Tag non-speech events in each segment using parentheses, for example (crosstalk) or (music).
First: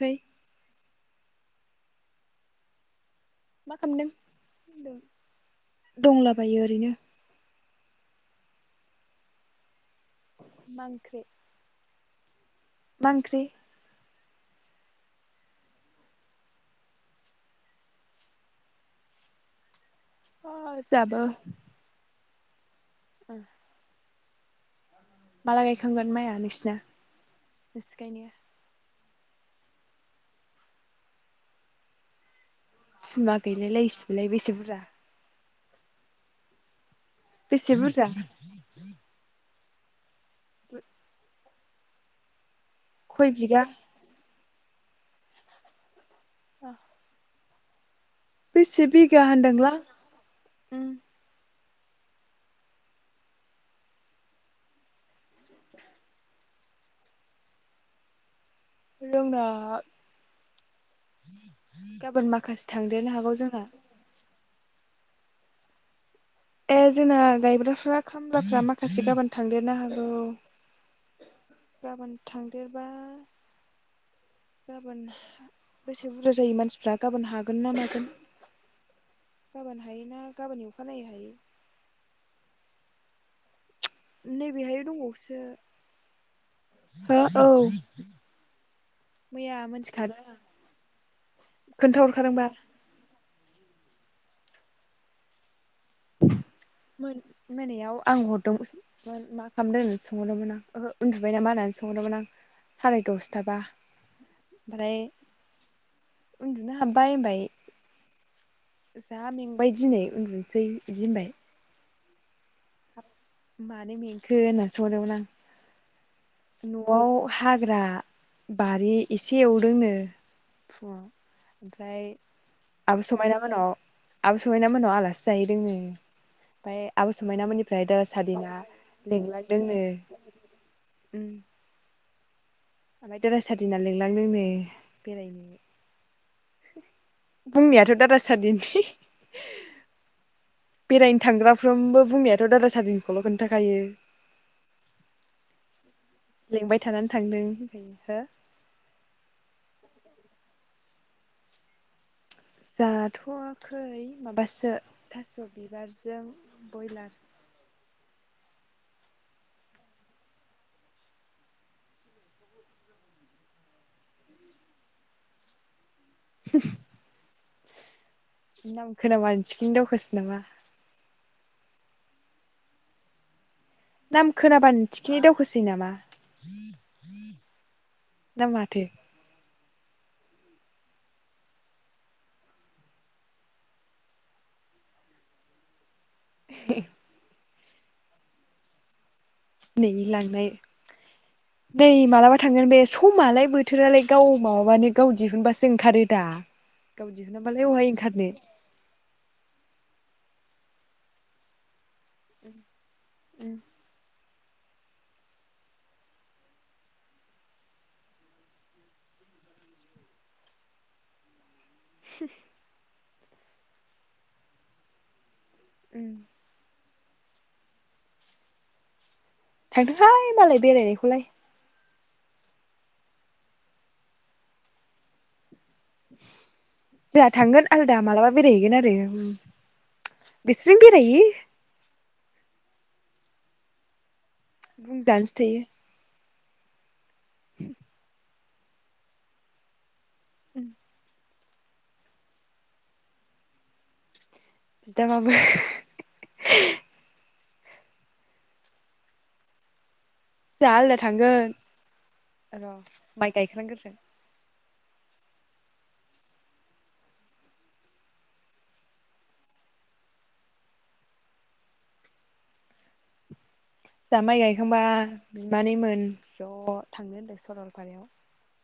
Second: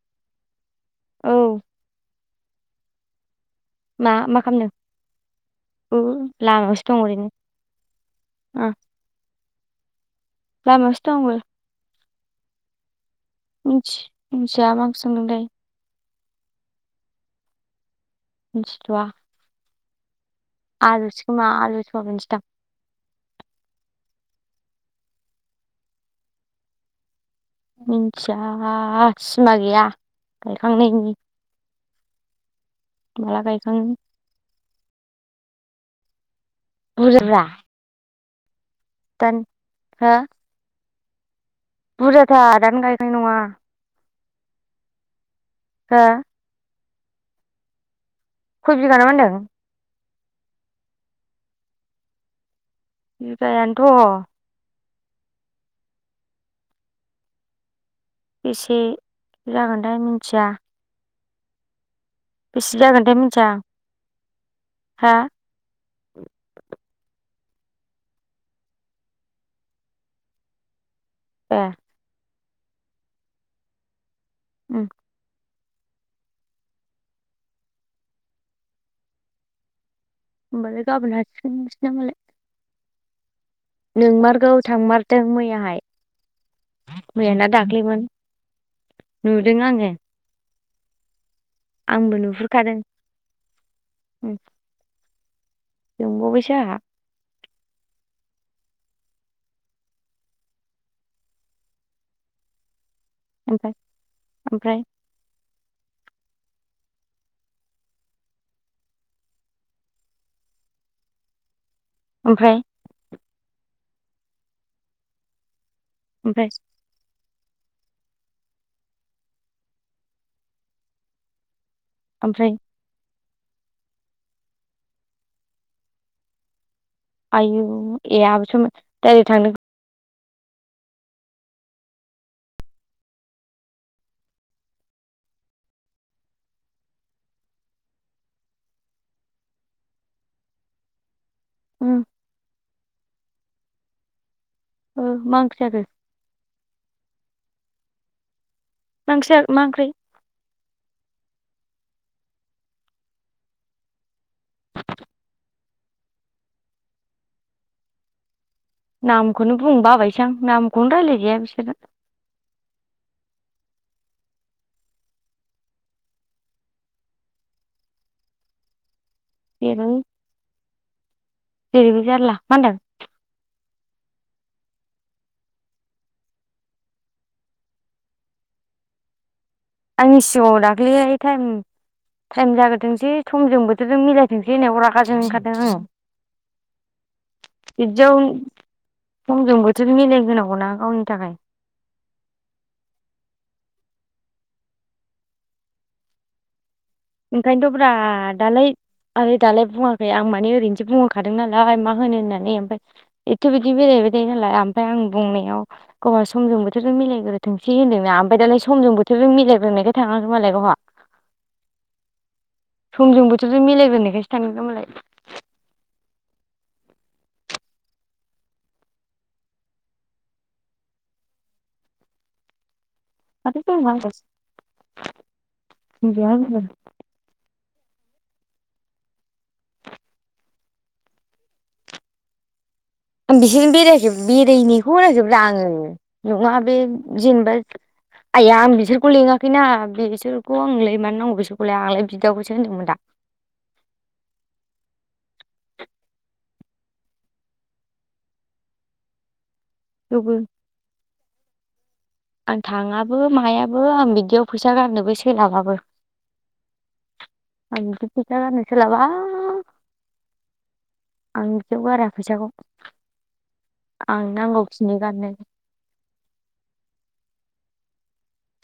है औ मा मा खालामनो लामायावसो दं ओरैनो औ मा लामायावसो दं ओंख्रि? आंबो। मा ओंख्रि? मिथि मिथिया मा ओंख्रि संदोंथाय मिथिथ'वा अ आलुसो खोमा आलु सयाबिन सो दान। औ माला गायखांगोन माइया नोंसिना? नोंसि गायनाया? मिनथिया सिमा गैया गायखांनायनि सिमा माला गायखाङो गैलायलायसिलाय बेसे बुरजा? बुरजाब्रा बेसे बुरजा? दान हो (inaudible) बुरजाथार दानो गायखांनाय खय नङा। बिगा हो (inaudible) बेसे नामा बिगा होनदों होनदोंलां? बिगायानोथ' बेसे जोंना जागोनथाय मिथिया। गाबोन माखासे बेसे थांदेरनो जागोनथाय हागौ मिथिया जोंहा हा ए जोंना गायग्राफ्रा खामलाफ्रा माखासे गाबोन थांदेरनो हागौ। ए गाबोन थांदेरबा उम गाबोन बेसे बुरजा जायो मानसिफ्रा गाबोन हागोन ना मागोन। गाबोन हायोना गाबोननि होमबालाय अखानायै गाबोन हायो हासिगोन नोंसिना मालाय। नोंमारगौ नैबेहाय थांमारदों मैयाहाय दंबावोसो हो मैयाना औ दाख्लैमोन नुदों मैया आङो मोनथि खादों आंङो। आंबो नुहुरखादों। जोंबावबायसो आंहा मोना मोनायाव आं दोंमोन मा खालामदों होननानै सोंहरदोंमोन आं ओहो उन्दुबाय नामा होननानै सोंहरदोंमोन आं साराय दसथाबा ओमफ्राय ओमफ्राय उन्दुनो हाबबाय होनबाय। जा मेंबाय दिनै उन्दुनोसै बिदि होनबाय ओमफ्राय मानो मेंखो होनना सोंहरदोंमोन ओमफ्राय आं न'आव हाग्रा बारि एसे एवदोंनो फुङाव ओमफ्राय ओमफ्राय आब स मायना मोनाव आब' समायना मोनाव आलासि जायो रोङो ओमफ्राय आब' आयु समायनाामनिफ्राय दा ए सादना आहाबोसोमोन डाइरेक्ट थांदों लिंलांदोंनो। उम ओमफ्राय दादा सादिना लिंलांदोंनो बेरायनो बुंनायाथ' दादा सादिन बेरायनो उम थांग्राफ्रोमबो बुंनायाथ' दादा सादिनिखौल' खोन्थाखायो। ओम मा ओंख्रि जाखो? लेंबाय थानानै थांदों। हो नोंसो मा ओंख्रै? जाथ'वाखै माबासो थास' बिबारजों बयलार। (inaudible) नामखौनो बुंबा आबायसो आं नामखौनो रायलाय जाया बिसोरना। (unintelligible) नाम खोनाबानो थिखिनो जेरै दावखोसो नामा? जेरैबो जारला मा होनदों? नाम खोनाबानो थिखिनाय दावखोसै नामा? दा माथो? आंनि सिगाङाव दाखलि टाइम टाइम जाग्रोथोंसै समजों बोथोरजों मिलायथोंसै होनाव रागा जोंनो ओंखारदों आं (unintelligible) बिदियाव समजों नै बोथोर लांनाय मिलायहोनांगौना गावनि थाखाय नै मालाबा थांगोन बे समालाय बोथ बोथोरालाय गाव माबाबानो गाव दिहुनबासो ओंखारो दा? गाव दिहुनाबालाय ओंखायनोथ' अहाय ब्रा ओंखारनो दालाय आरो दालाय बुङाखै आं माने ओरैनोसो बुंहखादों नालाय मा होनो होननानै ओमफाय एथ' बिदि बेरायबाय नालाय आमफाय आं बुंनायाव गावहा समजों बोथोरजों मिलायग्रो थोंसै होनदोंना ओमफ्राय दालाय समजों बोथोर जों मिलायग्रोननायखाय थाङाखै मालाय गावहा। (unintelligible) समजों बोथोरजों मिलायग्रो नायखायसो थांगोननो मालाय। उम थांथोहाय मालाय बेरायनायखौलाय। जोंहा (unintelligible) थांगोन आलदा मालाबा बेरायहैगोन आरो बिस्रिं बेरायहैयो। आं बिसोरनो बेराजोौब बेरायनायखौ बुंजानोसो रायजोब्ला थायो आङो नङा। बे जेनेबा आइया आं बिसोरखौ लिङाखैना बिसोरखौ आं ल मानो नांगौ बिसोर (unintelligible) आंलाय बिदाखौसो होनदोंमोन दा। बिदाबाबो (unintelligible) थेवबो जा आलदा थांगोन। आं र' थाङाबो माइ मायाबो गायखांग्रोथों आं बिदियाव फैसा गारनोबो सोलाबाबो। आं फैजा गारनो सोलाबा। आं बिदियाव गारा फैसाखौ। जा आं माइ नांगौखिनि गायखांबाय गारनो बिमानैमोन ज' थांनो होनदों सरलपारायाव।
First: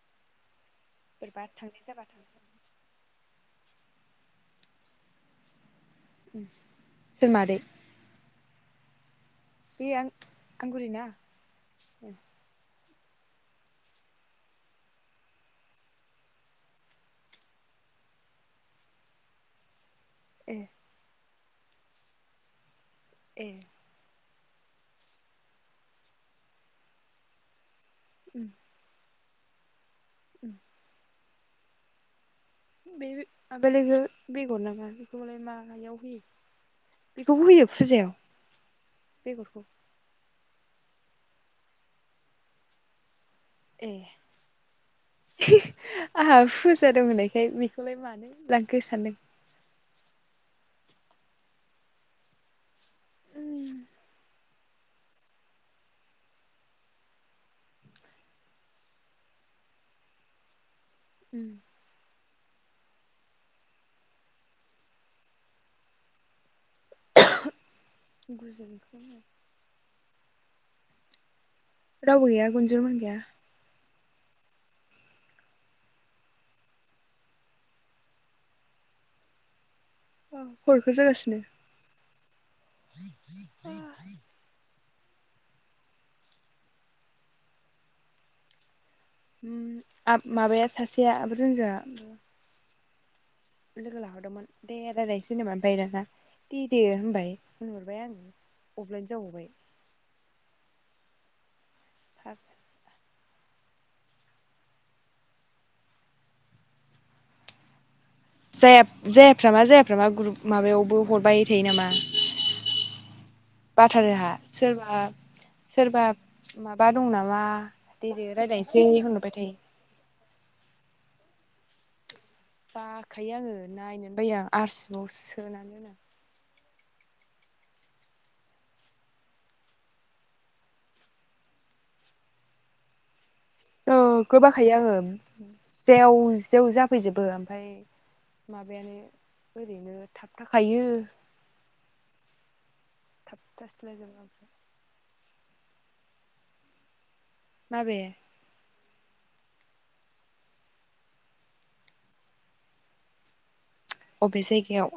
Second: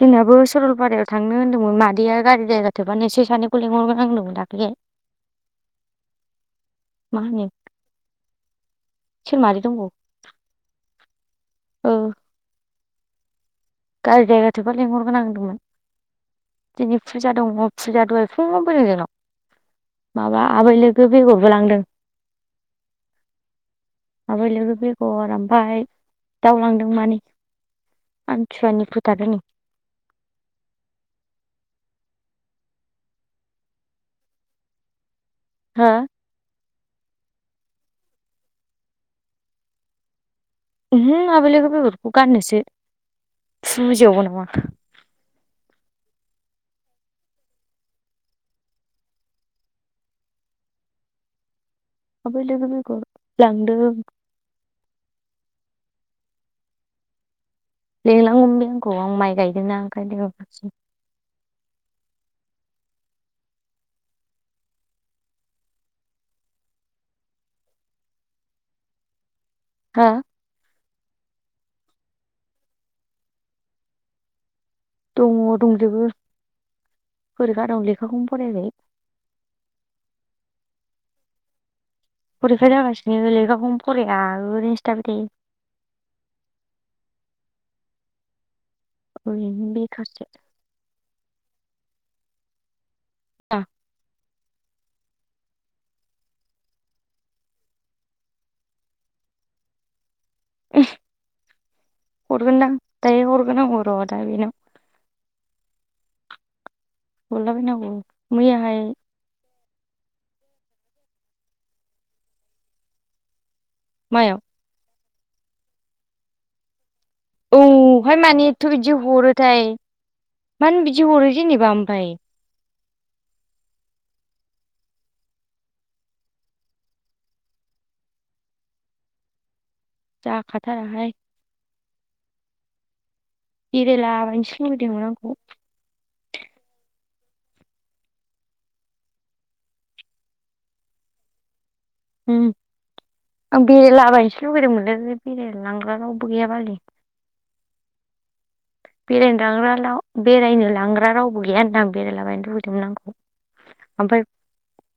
जोंनाबो सरलपारायाव थांनो बोरैबा होन्दोंमोन थांनाय जाबा मादैया गारि थांगोन जायगा थोबानो एस सानै लेंहरगोन होनमोन दाख्लै। सोर मादै? सोर मादै बे दंबावो आं आंगुरि ना? ओ गारि जायगा थोबा लेंहरगोन आं होनदोंमोन। दिनै फुजा दङ फुजा दहाय फुङावनो फैदों जोंनाव। माबा ए आबै लोगो बेगरबो लांदों। ए आबै लोगो बेगर आमफाय दाउ लांदों मानै। उम सुवानि फोथारोनो। (inaudible) बे आबै लोगो बेगर ना मा बेखौलाय मायाव होयो? बेखौबो होयो फुजायाव बेगरखौ? ओहो आबै लोगो बेगरखौ गाननोसो। ए फुजायावबो नङा। आंहा फुजा दं होननायखाय बेखौलाय मानो लांखो सानदों। आबै लोगो बेगर लांदों। लेंलांगौमोन बे आंखौ आं माइ गायदों ना ओंखायनो लेङाखिसै। उम गुजोनखौ हा? रावबो गैया गुनजोनमोन गैया। दङ दंजोबो। फरिखा दं लेखाखौनो फरायाखै। अ फरिखा जागासिनो? फरिखा जागासिनो लेखाखौनो फराया ओरैनोसो थाबाय थायो। ओरैनो बेखारसो माबाया सासेया आब' रुनजुवा लोगो लाहरदोंमोन। दे रायलायनोसै होनदोंमोन ओमफाय दाना देदो होनबाय होनहरबाय आङो अफलाइन जाबावबाय। हरगोनदां दायो हरगोन आङो र' दा बेनाव। हरलायबायनांगौ। जेब जेब रागा जाया फ्रामा जाया फ्रामा ग्रुप माबायावबो हरबाय थायो नामा। बाथारो आंहा मायाव सोरबा सोरबा मा बा दं नामा औहाय देदो मानो एथ' रायलायनोसै बिदि होनहरबाय थायो। हरोथाय मानो बिदि हरो जेनेबा ओमफाय? बाखायो आङो नायनोनो बायो आं आरसिबावसो सोनानै दोनो आं। जाखाथाराहाय। ओ नोगोर बेरायलाबायनोसो बाखायो आङो, लुुबैदोंमोन आंखौ जेव जेव जाफैजोब बो ओमफाय माबायानो ओरैनो थाबथाखायो। उम आं थाबथास्लायजोबो बेरायलाबायनोसो ओमफ्राय लुुबैदोंमोनलै। बेरायनो लांग्रा रावबो गैया बालनि। माबे? बेरायनो लांग्रा लाव बेरायनो लांग्रा रावबो गैया होनदां बेरायलाबायनो लुुबैदोंमोन आंखौ। ओमफ्राय अबे जायगायाव?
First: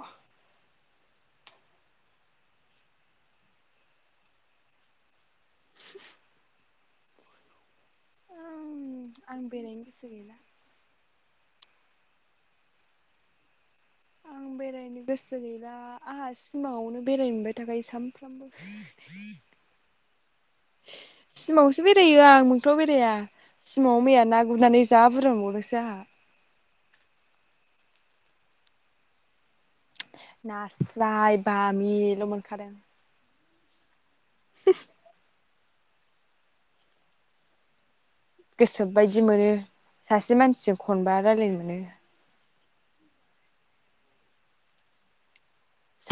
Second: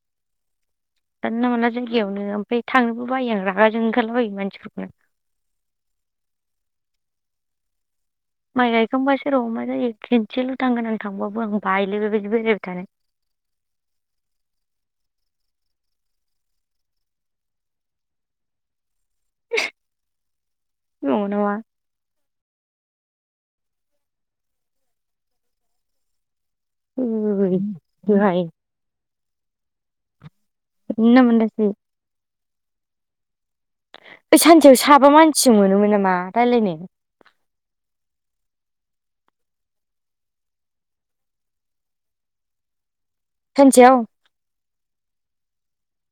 जानला मोनला जायगायावनो ओमफाय थांनोबो बायो आं रागा जोंनो ओंखारलाबायो मानसिफोरखौनो। माइ गायखांबासो आं र' मा बेरायनो जायो गोसो गैला खेनसेल' थांगोन आं। थांबाबो आं बायोलै बेबायदि बेरायबाय थानो। आं बेरायनो गोसो गैला आंहा सिमाङावनो बेरायनो मोनबाय थाखायो सामफ्रामबो। थानो नंगौ नामा सिमाङावसो बेरायो आं। मोगथाङाव बेराया। सिमाङाव मैया ना गुरनानै जा बुरजा मोनबावदोंसो आंहा। थैदोहाय। जानला नास्राय मोनलासो बामि ल' मोनखादों ओइ सानसेयाव साबा मानसिजों मोनोमोन नामा रायलायनो? गोसोबायदि मोनो सासे मानसिजों खनबा रायलायनो मोनो सानसेयाव?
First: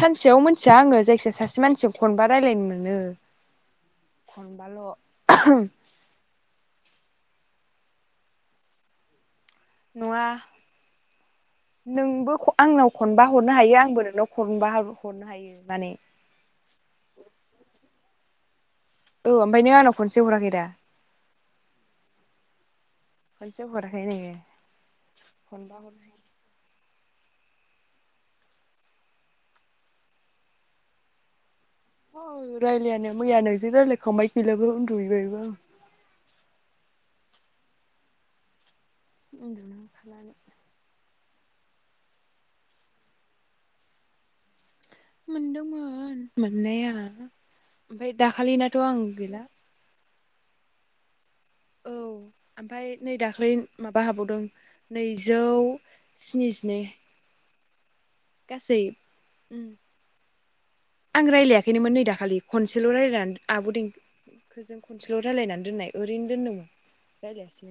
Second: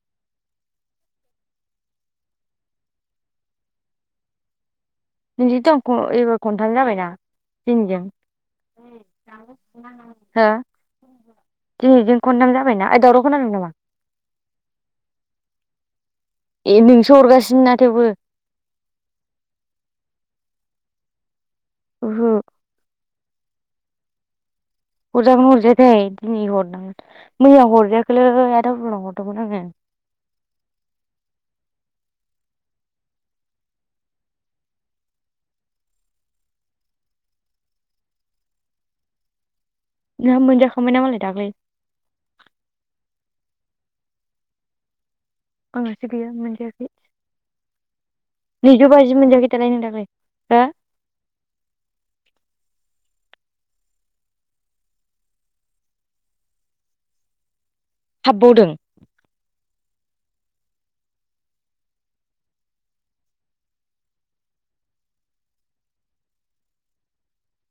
सानसेयाव मोनथिया आङो जायखिया सासे मानसिजों खनबा रायलायनो मोनो खनबाल' बिदि दंख' एबार खनथाम जाबायना दिनैजों उम हो? नङा दिनैजों नोंबो खनथाम जाबायना आंनाव ओइ दावराव खनबा खोनादों हरनो नामा हायो आंबो नोंनाव खनबा हरनो हायो माने ए नोंसो हरगासिनो ना थेवबो औ ओमफ्राय नों आंनाव खनसे हराखै दा? ओहो। खनसेबो हराखै नोङो। हरजागोन ना खनबा हरनो हरजायाथाय दिनै हरनांगोन। मैया हरजायाखैलै आदा बुहुल नाव हरदोंमोन आङो। औ रायलायानो मैयानो जि रायलायखांबाय गैलाबो उन्दु हैबायबो आं। उन्दुनो ओंखारनानै नोंहा मोनजाखांबाय ना मालाय दाख्लै? आंहासो मोनदोंमोन गैया मोनजायाखै मोननाया ओमफ्राय दाखालिनाथ' नैजौ आं बाजि गैला। मोनजायाखै दालाय नों दाख्लै हो? औ ओमफ्राय नै दाख्लै माबा हाबबावदों नैजौ स्निजिनै हाबबावदों गासै उम आं रायलायाखैनोमोन नै दाखालि खनसेल' रायलायनानै आब' दें खो जों खोनसेल' रायलायनानै दोननाय ओरैनो दोनदोंमोन रायलायासैनो।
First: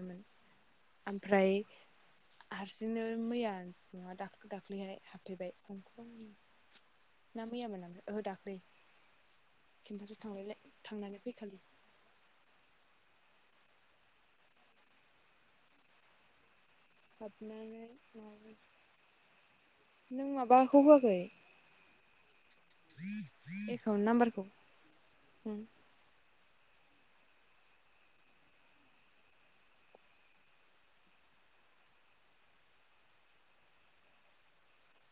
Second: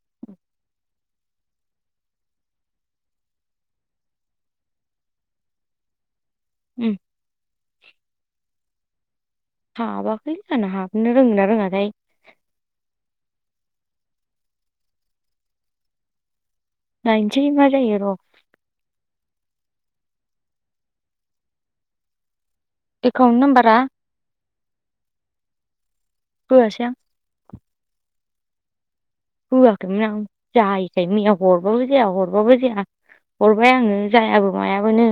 ओमफ्राय हारसिंनो मैया नङा दाख्लै दाख्लैहाय हाबफैबाय उम (inaudible) ना मैयामोन नामा ओहो दाख्लै। केम्पासाव हाबाखै थांलायलाय आंना हाबनोनो थांनानै रोंङो ना फैखालि रोङाथाय। नायनोसै मा हाबनानै जायो र' (inaudible) नों माबाखौ‌ होआखै? एकाउन्ट नाम्बारा एकाउन्ट नाम्बारखौ हो? होआसै आं। होआखैमोन आं जायैखायनो मैया हरबाबो जाया हरबाबो जाया। हरबाय आङो जायाबो मायाबानो।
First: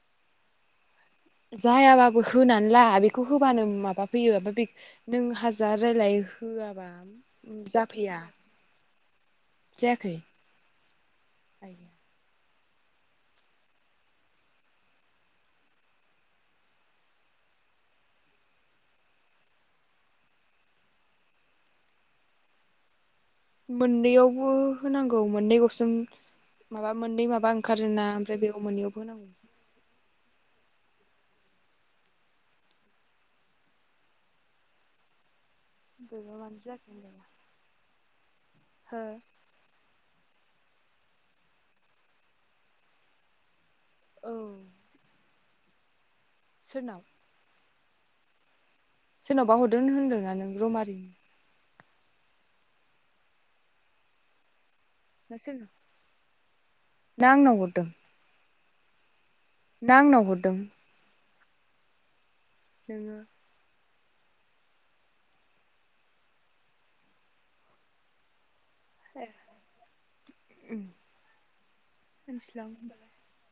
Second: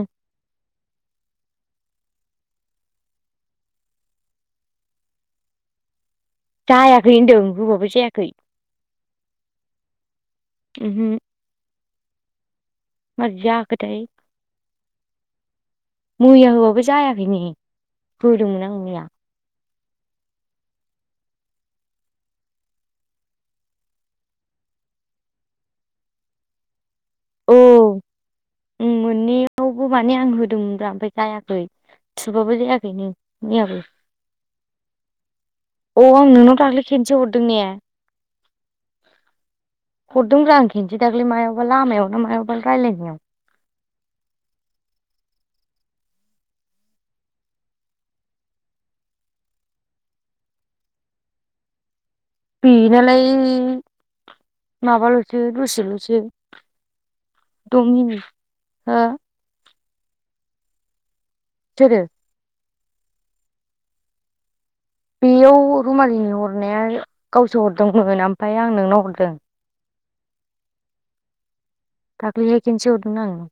जायाबाबो होनानै ला बेखौ होबानो माबा फैयो ओमफाय बे नों हाजार रायलाय होआबा जायाखै होनदों होबाबो जाफैया जायाखै। जायाखै उमहो आयया? मारै जाखोथाय। मैया होबाबो जायाखै नै होदोंमोन आं मैया। मोननैआवबो होनांगौ मोननै अफसन माबा मोननै औ माबा ओंखारोना ओमफ्राय बेयाव उम मोननैयावबो होनांगौ। मोननैयावबो माने आं होदोंमोनब्रा ओमफ्राय जायाखै थुबाबो जायाखैनो मैयाबो। (inaudible) अ आं बोरैबा नोंनाव मानो दाख्लै जाखो खेनसे होनलायला हरदों ने? हो हरदों ब्रा आं खेनसे दाख्लै मायावबा लामायाव ना मायावबानो रायलायनायाव। औ सोरनाव? सोरनावबा हरदों होनदों ना नों रमारि नि? बि नालाय ना माबाल'सो सोरनाव ना दसेल'सो आंनाव द' मिनिट। हो? नां आंनाव हरदों? सोरो? नोङो? बेयाव रुमालिनो हरनाया गावसो हरदोंमोन ओमफाय आं नोंनाव ए हरदों। उम दाख्लैहाय मिथिला आं खेनसे होमबालाय हरदोंना आं नोंनाव।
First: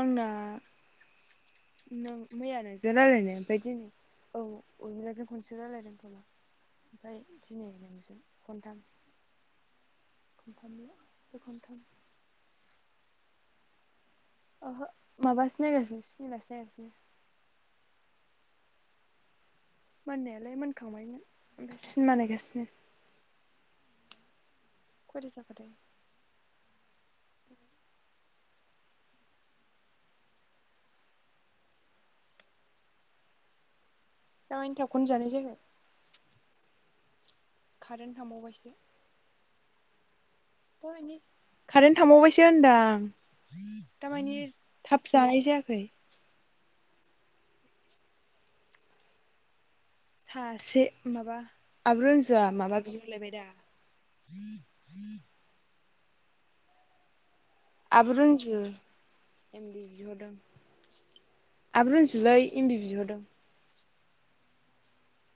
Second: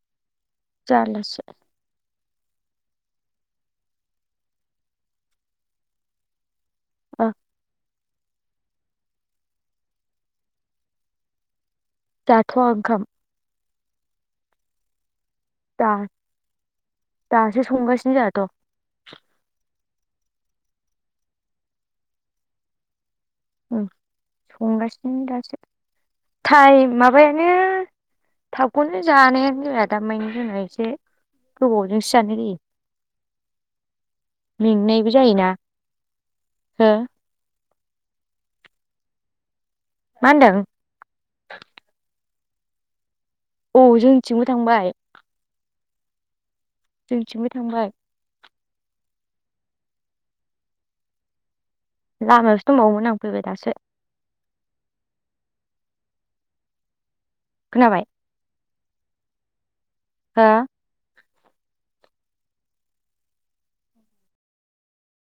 आंना जारलासो। नों मैया नोंजों रायलायनाय ओमफाय दिनै औ अनिलाजों खनसे रायजलायदों खोमा। ओमफ्राय ओ दिनै नोंजों। खनथाम खनथामल' बे खनथाम। जाथ'वा ओंखाम ओहो माबासो दा नायगासिनो सिनिमा सो नायगासिनो दग मोननायालाय मोनखांबायमोन ओमफ्राय सिनिमा नायगासिनो औ संगासिनो खयथा दासो जाखोथाय टाइम माबायानो थाबखौनो जानायानो जाया दा मानि जोंना एसे गोबावजोंसो जानाय जायो (unintelligible) दामानि थाबखौनो मेंनायबो जानाय जायोना जायाखै हो कारेन्ट थांबावबायसो मा होनदों कारेन्ट थांबावबायसो होनदां औ दामानि जोंनिथिंबो थांबाय थाब जानाय जायाखै जोंथिंबो थांबाय सासे माबा आब' रनजुआ लामायावसो माबा दंबावोमोन आं बिहरलायबाय फैबाय दा (inaudible) दासो खोनाबाय आब' रनजु एम भि बिहरदों हो (inaudible) आब' रुनजुलै एम भि बिहरदों